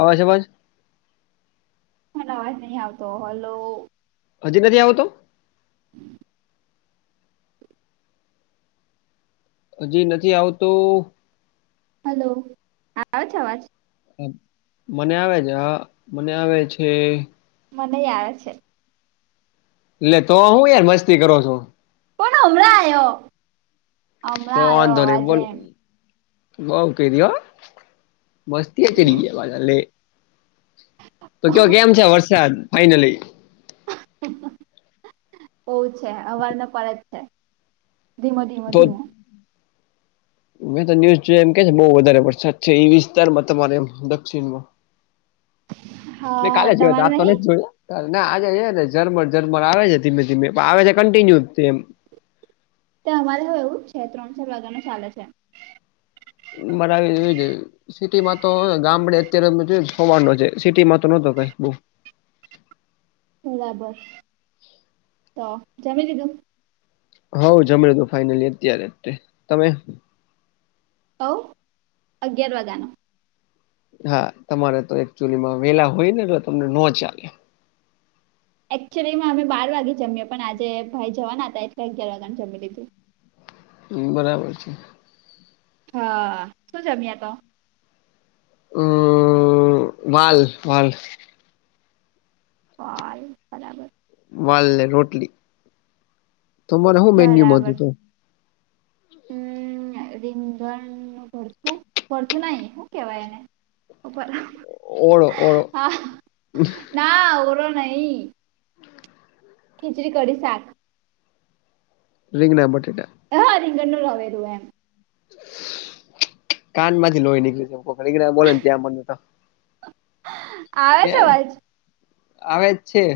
અવાજ અવાજ પણ અવાજ નહી આવતો હલો. હજી નથી આવતો. હજી નથી આવતો. હલો આવે છે અવાજ. હા મને આવે છે હ મને આવે છે. મનેય આવે છે. લે તો હું યાર મસ્તી કરો છો. પણ હમણાં આયો હમણાં આયો આવાજ એમ. બવ કીધી હો મસ્તીએ ચડી ગ્યા પાછા લે તો કે કેમ છે વરસાદ ફાઈનલી. બઉ છે હવાર નો પડે જ છે. ધીમો ધીમો તો ધીમો. મેં તો ન્યુઝ જોયા એમ કે છે બહુ વધારે વરસાદ છે ઈ વિસ્તારમાં તમારે એમ દક્ષિણમાં. મે હા કાલે જોયોતો તમારે આજ નહી નથ જોયો. ના આજે એ જરમર ઝરમર આવે છે ધીમે ધીમે પણ આવે છે કન્ટિન્યુ તેમ. તે અમારે હે એવું છે ત્રણ ચાર વાગ્યા નો ચાલે છે. મરાવી એવી [unintelligible] સિટીમાં તો ગામડે અત્યારે જોયુ હવાર નો છે સિટીમાં તો નતો કઈ બઉ. બરાબર તો જમી લીધું. હા વુ જમ્યું લીધું ફાઈનલી અત્યારે તે તમે. હઓ અગિયાર વાગાન. હા તમારે તો એકચુલીમાં વેલા હોય ને તો તમને નો ચાલે. એકચ્યુઅલીમાં અમે બાર વાગે જમીએ પણ આજે ભાઈ જવાના હતા એટલે અગિયાર વાગ્યા ને જમી લીધું. હમ્મ બરાબર છે. હા શું જમ્યા તો? [unintelligible] વાલ વાલ. હા, બરાબર. વાલ ને રોટલી, તમારે શું મેન્યુ બરાબર હતું? હમ, રીંઘણ ન ભરું ભરતું, નાઈ શું કેવાય એને? ઉપર. ઓળો, ઓળો. હા ના, ઓળો નહીં. ખિચડી, કડી, શાક. રીંગણા, બટેટા. હા, રીંગણનું રવેલું એમ. કાન માંથી લોહી નીકળી છે, કોઈ રીંગણા બોલે ને, ત્યાં મને તો. આવે એ છે, અવાજ. આવે જ છે.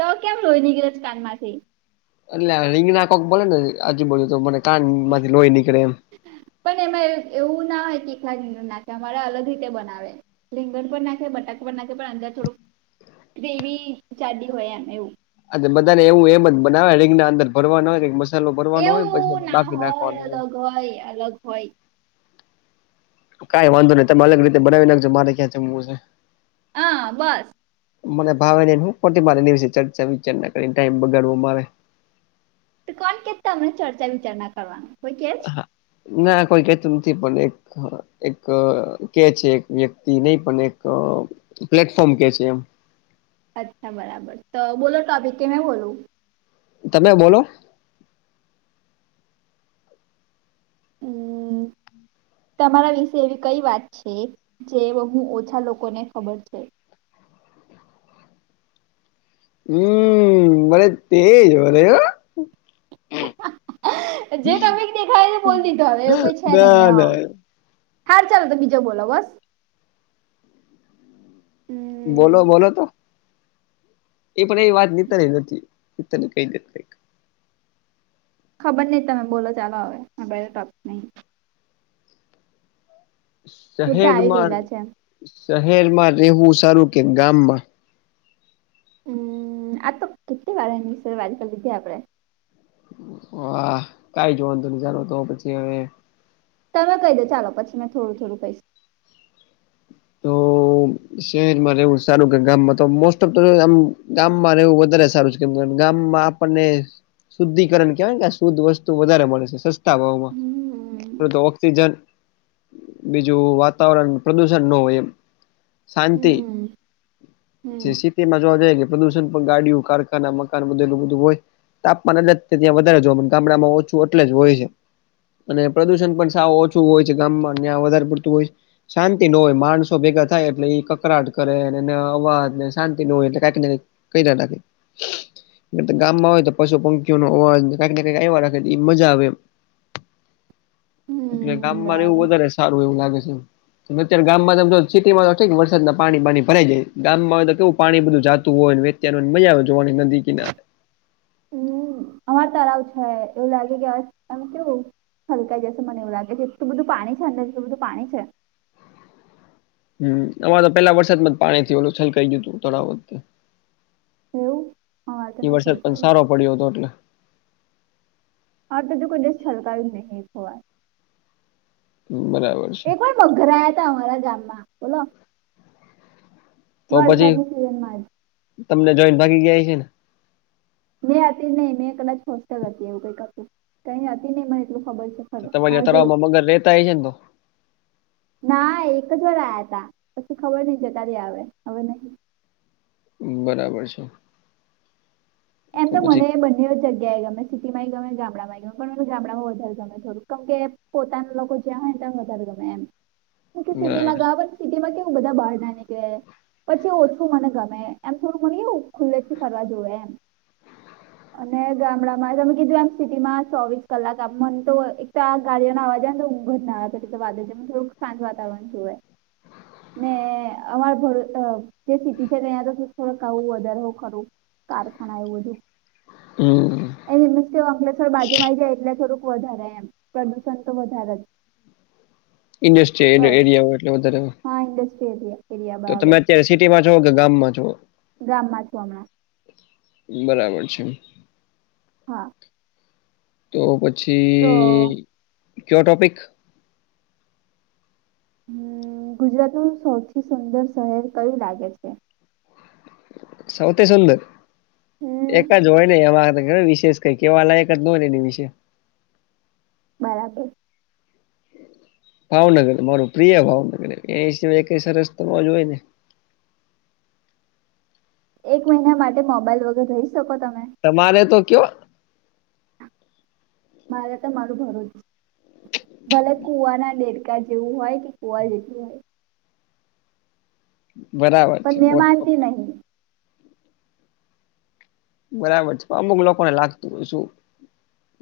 તો કેમ લોહી નીકળે છે, કાન માંથી. એટલે રીંગણા કોક બોલે ને, આજુબાજુ તો મને કાન માંથી લોહી નીકળે એમ. પણ એમાં એવું ના હોય કે, ખાલી રીંગણા મારા અલગ રીતે બનાવે. રીંગણ પણ નાખે, બટાકા પર નાખે, પણ અંદર થોડુંક ગ્રેવી જાડી હોય એ એવું. અ બધાને એવું એમ જ બનાવે, રીંગણા ના અંદર ભરવાનું હોય ને, એક મસ્ત એવું ના હોય, અલગ હોય, અલગ હોય. કઈ વાંધો નહી, તમે અલગ રીતે બનાવી નાખજો, મારે ક્યાં જમવું છે. હા, બસ. મને ભાવે નહી, હું ખોટી મારે એના વિશે ચર્ચા વિચારણા કરીને ટાઈમ બગાડવો મારે. કોણ કે, તમને ચર્ચા વિચારણા કરવાનું, કોઈ કે હા, ના કોઈ કેતું નથી, નથી પણ એક. એક કે છે, એક વ્યક્તિ નહીં, પણ એક પ્લેટફોર્મ કે છે, એમ. અચ્છા, બરાબર, તો બોલો ટોપિક કે મે બોલું. તમે બોલો? હમ. તમારા વિશે એવી કઈ વાત છે, જે બહુ ઓછા લોકોને ખબર છે. હમ, ભલે તેજ અરે વાહ. જે તમે દેખાય એ બોલ દીધો, હવે એવું કોઈ છે, નહી ના હા. ના હા, ચાલ, તો બીજા બોલો, બસ. અમ, બોલો, બોલો તો? એ પણ એ વાત નીત નથી, કઈ દી. ખબર નહીં, તમે બોલો, ચાલો? હવે ટોપિક નહીં. બધા આવી શહેરમાં ગયેલા છે અમ, શહેરમાં રહેવું, સારું કે ગામમાં. હમ, આ તો કેટલી વાર એની, સર વાત કરી લીધી, આપણે. હા, કંઈ જોવાનું, તો નજારો તો પછી હવે. તમે કહી દો, ચાલો, પછી મેં થોડું થોડું કશું. તો. શહેરમાં રહેવું સારું કે ગામમાં તો મોસ્ટ ઓફ તો આમ ગામમાં રહેવું વધારે સારું છે કેમ ગામમાં આપણને શુદ્ધિકરણ કેવાય કે આ શુદ્ધ વસ્તુ વધારે મળે હમ છે ઓક્સિજન બીજું વાતાવરણ પ્રદૂષણ સર નો વય શાંતિથી હમ હમ શી તેમાં જોવા જાય કે પ્રદુષણ પણ ગાડીઓ કારખાના મકાન બધેલું બધું હોય તાપમાન એટલે ત્યાં વધારે જોવા ગામડામાં ઓછું એટલે જ હોય છે. અને પ્રદુષણ પણ સાવ ઓછું હોય છે ગામમાં વધારે પડતું હોય છે શા ઈ ન હોય માણસો ભેગા થાય એટલે એ કકરાટ કરે અવાજને શાંતિ ન હોય એ કઈક ને કઈક કરયા લાગે એ તો ગામમાં હોય તો પશુ પંખી નો અવાજ કઈકને કંઈક એવા રાખે એ મજા આવે એમ એટલે હમ ગામમાં એવું બરાબર વધારે સારું એવું લાગે છે. અત્યારે ગામમાં સમજો સિટીમાં તો થ વરસાદ ના પાણી પાણી ભરાઈ જાય ગામમાં આવેય તો કેવું પાણી બધું જાતું હોય ત્યારે મજા આવે જોવાની નદી કિનારે હમ અમાર તળાવ છે એવું લાગે કે એમ કેવું છલકાઇ જશે મને એવું લાગે છે એલું બધું પાણી છે અંદાજું બધું પાણી છે હમ્મ આમારે તો પેલા વરસાદમાં પાણીથી ઓલું છલકાય ગયું હતું તળાવ જ તે એવું અમારે તો એ નહી વરસાદ પણ છલકાયું સારો પડ્યો હતો એટલે. હ તો જો કોઈ દિશ છલકાાવી નહી હોવા બરાબર છે એ પણ મઘર આયાતા અમારા ગામમાં બોલો તો પછી વલસાદની સિઝનમાંજ તમને જોઈન ભાગી ગયા હશેને મેં હતી નહી મેં કદાચ હોસ્ટેલ હતી એવું કઈક હતું કઈ હતી નહી મને એટલું ખબર છે. તો ખરું તમારી મારે જો તળાવમા રહેતા હોય છે ને તો ના એક જ વાર આયા હતા પછી ખબર નહિ જતા રીયા આવે હબર નહ બરાબર છે. એમ તો મને એ બ બેય જગ્યાએ ગમે સિટી માંય ગમે, ગામડામાંય ગમે, પણ મને ગામડામાં વધારે ગમે થોડું કેમ કે પોતાના લોકો જ્યાં હોય ત્યાં વધારે ગમે એમ બરાબર સિટિમાં સિટીમાં કેવું બધા બહાર ના નીકળે. પછી ઓછું મને ગમે એમ થોડું મને એવું ખુલ્લેથી ફરવા જવુ એમ અને ગામડામાં તમે કીધું એમ સિટીમાં ચોવીસ કલાક આમ મને તો એકતા ગાડીઓ ના અવાજ તો ઉધના વાદ છે થોડક શાંત વાતાવરણ શું [inaudible] [inaudible] કારખાના એવું બધું હમ્મ એમ કે અંકલેશ્વર બાજુમાં આવી જાય એટલે થોડુંક વધારે એમ પ્રદુષણ તો વધારે જ ઇન્ડસ્ટ્રીયલ બસ એરિયા એટલે વધારે હા ઇન્ડસ્ટ્રીયલ એરિયા એરિયા તો તમે બરાબર અત્યારે સિટીમાં છો કે ગામમાં છો. ગામમાં છું હમણાં બરાબર છે. હા તો તો હમ, પછી કયો ટોપિક હમ્મ ગુજરાતનું સૌથી સુંદર શહેર કયું લાગે છે. સૌથી સુંદર એક હમ જ હોય નને એમાં વિશેષ કઈ કેવાલાયક જ નો હોય એની વિશે બરાબર ભાવનગર, મારું પ્રિય ભાવનગર એિય ક સર રસ્તામાં જોય ને એક મહિના માટે મોબાઈલ વગર રહી શકો તમે તમારે તો કયો મારે તો મારું ઘર જ ભલે કુવાના ડેર જેવું હોય કે કુવા જેતું હોય બરાબર પણ છે મે માનતી પોતપોતાનું. નહી. બરાબર છે અમુક લોકોને લાગતું હોય શું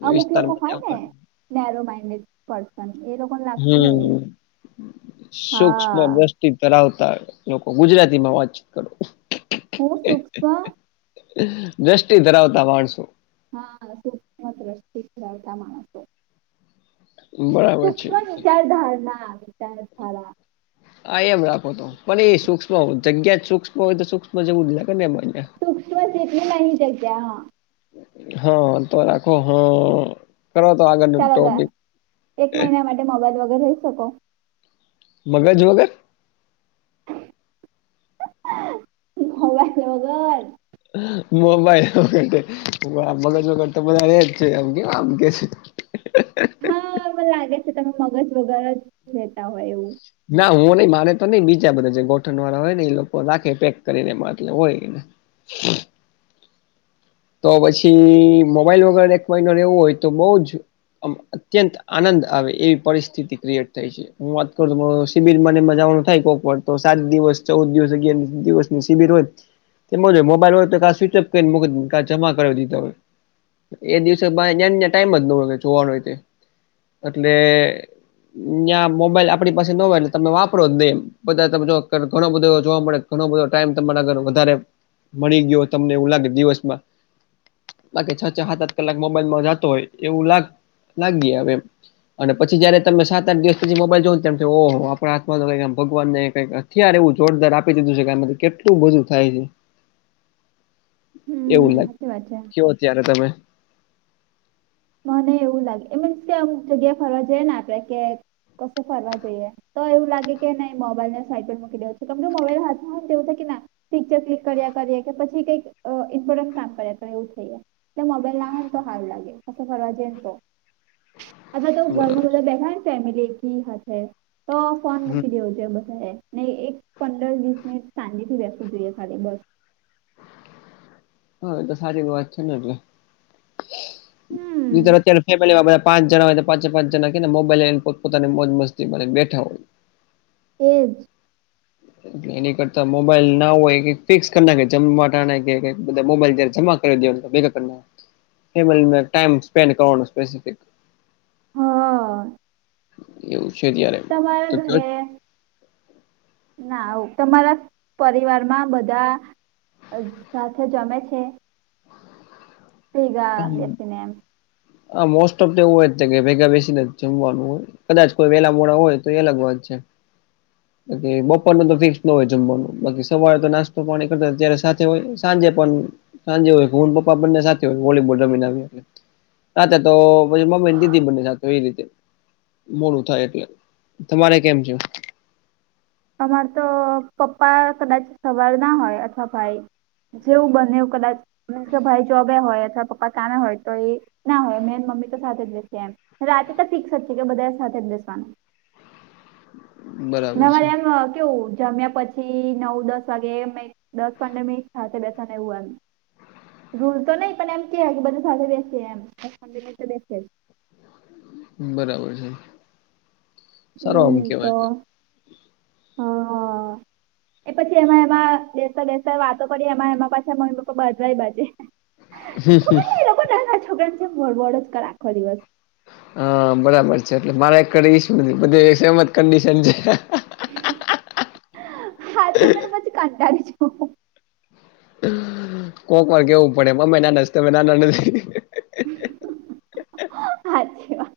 અમુક લોકો હોય ને વિસ્તારમાં નેરો માઇન્ડેડ પર્સન એ લોકો હમ્મ હા સુક્ષ્પદ તી ધરાવતા લોકો, ગુજરાતીમાં વાતચીત કરો. હું સુક્ષ્મ દ્રષ્ટિ ધરાવતા માણસો. હા, સૂક્ષ્મ દ્રષ્ટિ ધરાવતા માણસો. બરાબર છે સૂક્ષ્મ વિચાર ધારણા, વિચાર ધારા હા એમ રાખો તો, પણ એ સૂક્ષ્મ હો, જગ્યા જ સૂક્ષ્મ હોય તો સૂક્ષ્મ જવું જ લાગે ને ભઇ ને. સુક્ષ્મ જેટલી નાની જાય ત્યા. હા તો રાખો હ, કરો તો આગળનું ચાલો તો ટોપિક. એક મહિના માટે મોબાઈલ વગર રહી શકો? મગજ વગર? મોબાઈલ વગર મોબાઈલ વગ, આ મગજ વગર તો બધા રેજ છે આમ કે આમ કે હા, મને લાગે છે તમે મગજ વગર જ લેતા હોય એવું. ના હું નહી, મારે તો નઈ, બીજા બધા જે ગોઠણ વાળા હોય ને, એ લોકો રાખે પેક કરીને એટલે હોયને. [inaudible] તો પછી, મોબાઈલ વગર એક મહિનો રહેવું હોય તો બઉજ અમ અત્યંત આનંદ આવે, એવી પરિસ્થિતિ ક્રિએટ થાય છે. હું વાત કરું, તો મો શિબિર મા ને એમાં જાવાનું થાય કોક વાર તો, સાત દિવસ, ચૌદ દિવસ, અગિયાર દિવસ. શિબિર હોત, તેમાં હોય મોબાઈલ હોય તો કા સ્વિચ ઓફ કરીને મુકીદ, કા જમા કરાવી દીધા હોય. એ દિવસે ભઈ બેન ને ટાઈમ જ ન હોય કે જોવાનોય, એટલે ન્યાં મોબાઈલ આપણી પાસે ન હોય, તો તમે વાપરો જ દેમ બધા તા જોબ કરે, ઘણો બધો જોવા મળે ઘણો બધો ટાઈમ તમારા ગર વધારે મળી ગયો તમને એવું લાગે દિવસમાં. બાકી છ, છ, હાત હાત કલાક મોબાઈલમાં જતો હોય એવું લાગ, લાગીયે હવે. અને પછી જયારે તમે સાત આઠ દિવસ પછી મોબાઈલ જોવોને, તો એમ થાય ઓહો આપણા હાથમા તો કઈ આમ ભગવાન ને કઈ ત્યારે એવું જોરદાર આપી દીધું છે, કે એમાંથી કેટલું બધું થાય છે. એવું લાગ કે વા છે? કયો ત્યારે તમે. મને એવું લાગે, એ મીન્સ કે અમુક જગ્યા ફરવા જઈએ ને આપડે, કે કસે ફરવા જઈએ. તો એવું લાગે કે નહીં મોબાઈલ ને સાઈટ પર મકી દેવુ છે, કેમ કે મોબાઈલ હાથમાં દવું થ કે ના પિક્ચર ક્લિક કર્યા કરીએ, કે પછી કઈક અ ઇમ્પોર્ટન્ટ કામ કર્યા કરે એવું થઈ જાય. એટલે મોબાઈલ ના હોય તો હારુ લાગે. કસે ફરવા જયને તો, અઠવાતો ઘરમાં બરાબર બધા બેઠા ને ફેમિલી એકી હાથે. તો ફોન હમ મૂકી દેવું જોઈયે બધાએ. ને એક પંદર વીસ મિનિટ શાંતિ થી બેસવું જોઈએ સાથે બસ. હા એ તો સચી વાત છે ને એટલે, હમ નિતો અત્યારે ફેમિલીમાં બધ પાંચ જણા હોય તો પાંચે પાંચ જણા કે ને મોબાઈલ લઈને પોતાની મોજ મસ્તીને બેઠા હોય. એ જ [inaudible] એ એની કરતા મોબાઈલ ના હોય ફિક્સ કર ના જમવા બધા મોબાઈલ જયારે જમા. [unintelligible] એ મ ટાઈમ સ્પેન્ડ કરવાનો સ્પેસફિક. હા એવું છે ત્યારે તો તમારા ક. ઘરે ના તમારા પરિવારમાં બધા. સાથે જમે છે. આમ [unintelligible] આ મોસ્ટ ઓફ તો એવ હોય જ કે ભેગા બેસી નથી જમવાનું હોય. કદાચ કોઈ વેલા મોડા હોય તો એ અલગ વાત છે. બપોર ન તો ફિક્સ ન હોય જમવાનું બાકી સવારે તો નાસ્તો પાણી કરતા અ્યારે સાથે હોય સાંજે પણ સાંજે હોય હ પપ્પા બંને સાથે હોય વોલીબોલ જમન આપ સાથે તો પછી મમ્મીને દીદી બંને સાથે એ રીતે મોડું થાય એટલે તમારે કેમ છે? અમારે તો પપ્પા કદાચ સવાર ના હોય અથવા ભાઈ જેવું બને એવ કદાચ મીન્સ કે ભાઈ જોબે હોય અથવા પપ્પા કામે હોય તો એ ના હોય મેં મમ્મી તો સાથે જ લશે એમ રાતે તો ફિક્સ જ છે કે બધા સાથે જ બેસવાનું. બરાબર છે રે એમ કેવું જમ્યા પછી થી નવ દસ વાગે દસ પંદર મિનિટ સાથે બેસને એવું આવ રૂલ તો નહી પણ એમ કે કે બધું સાથે બેસી એમ બરાબર છે સારું આમ હમ તો કેવાય છે. [inaudible] હા એ પછી એમાં એમાં બેસતા બેસતા વાતો કરી એમાં એમાં પાછા મમ્મી પપ્પા બધવાય બાજે [inaudible] [unintelligible] વડ જ કર રાખવા દિવસ. હા બરાબર છે એટલે મારે એક કરી શું બધે સેમ જ કડીશન છે. હા. [inaudible] [unintelligible] કોક વાર કેવું પડે પણ અમે નાના સી તમે નાના નથી અચ્છી વા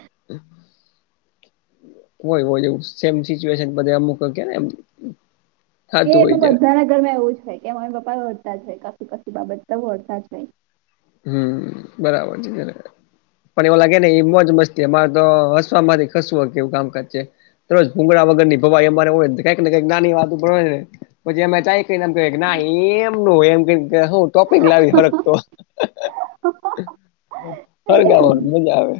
[inaudible] હોય હો એવ સેમ સિચ્યુએશન બધમક કેનેમ. એ એમાં બધાના ઘર માં એવું હોય કે મમ્મી પપ્પા વળરતા જ છે કાસી કાસી બાબત વળતા જ હમ્મ બરાબર છે જ. પણ એવું લાગે ને એ મોજ મસ્તી અમારે તો હસવા માંથી ખસવું કે એવું કામકાજ છે. રજ ભુંગડા વગર ની ભવાઈ અમારે હોય કંઈકને કંઈક નાની વાત પણય ને. પછી એમે ચાય કને એમ કેવાય કે ના એમ નો એમ ટોપિક લાવી ફરગ તો ફરગ સેમ મજા આવે.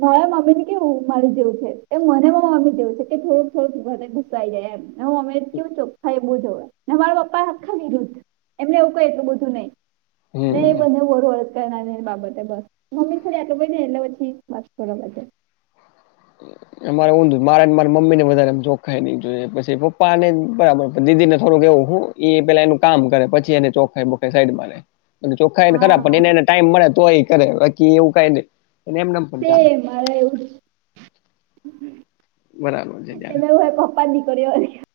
મારા મમ્મી ને કેવું મારે જેવું છે એ મનેમાં મમ્મી જેવું છે કે થોડુંક થોડુંક ગુસાઈ જાય એમ હું અમે કેવું ચોખા એ બુ જોવાને મારા પપા એ આખારુદ્ધ એમને એવું ક એટલ બધું નઈ નહી એ હમ બંને વર વરદ કરનારની બાબતે બસ મમ્મી થોડી આટલ ભ ને એટલે પછી પાંચ પરો બજાર [inaudible] મારે ઉંધુ મારેને મારી મમી ને વધારે જોખાઈ ન જો પછી પપ્પા ને બરાબર દીદી ને થોડુક એવું એ પેલા એનું કામ કરે પછી એને ચોખાઈ બખાય સાઈડ માં લે. ચોખા એને ખરા પણ હા એને એને ટાઈમ મળે તો એ કરે બાકી એવું કઈ નહી એમ નામ પણ ચાલે. સેમ મારે એવું બરાબર છે ત્યારે તમે એવું પપ્પા નીકળ્યો.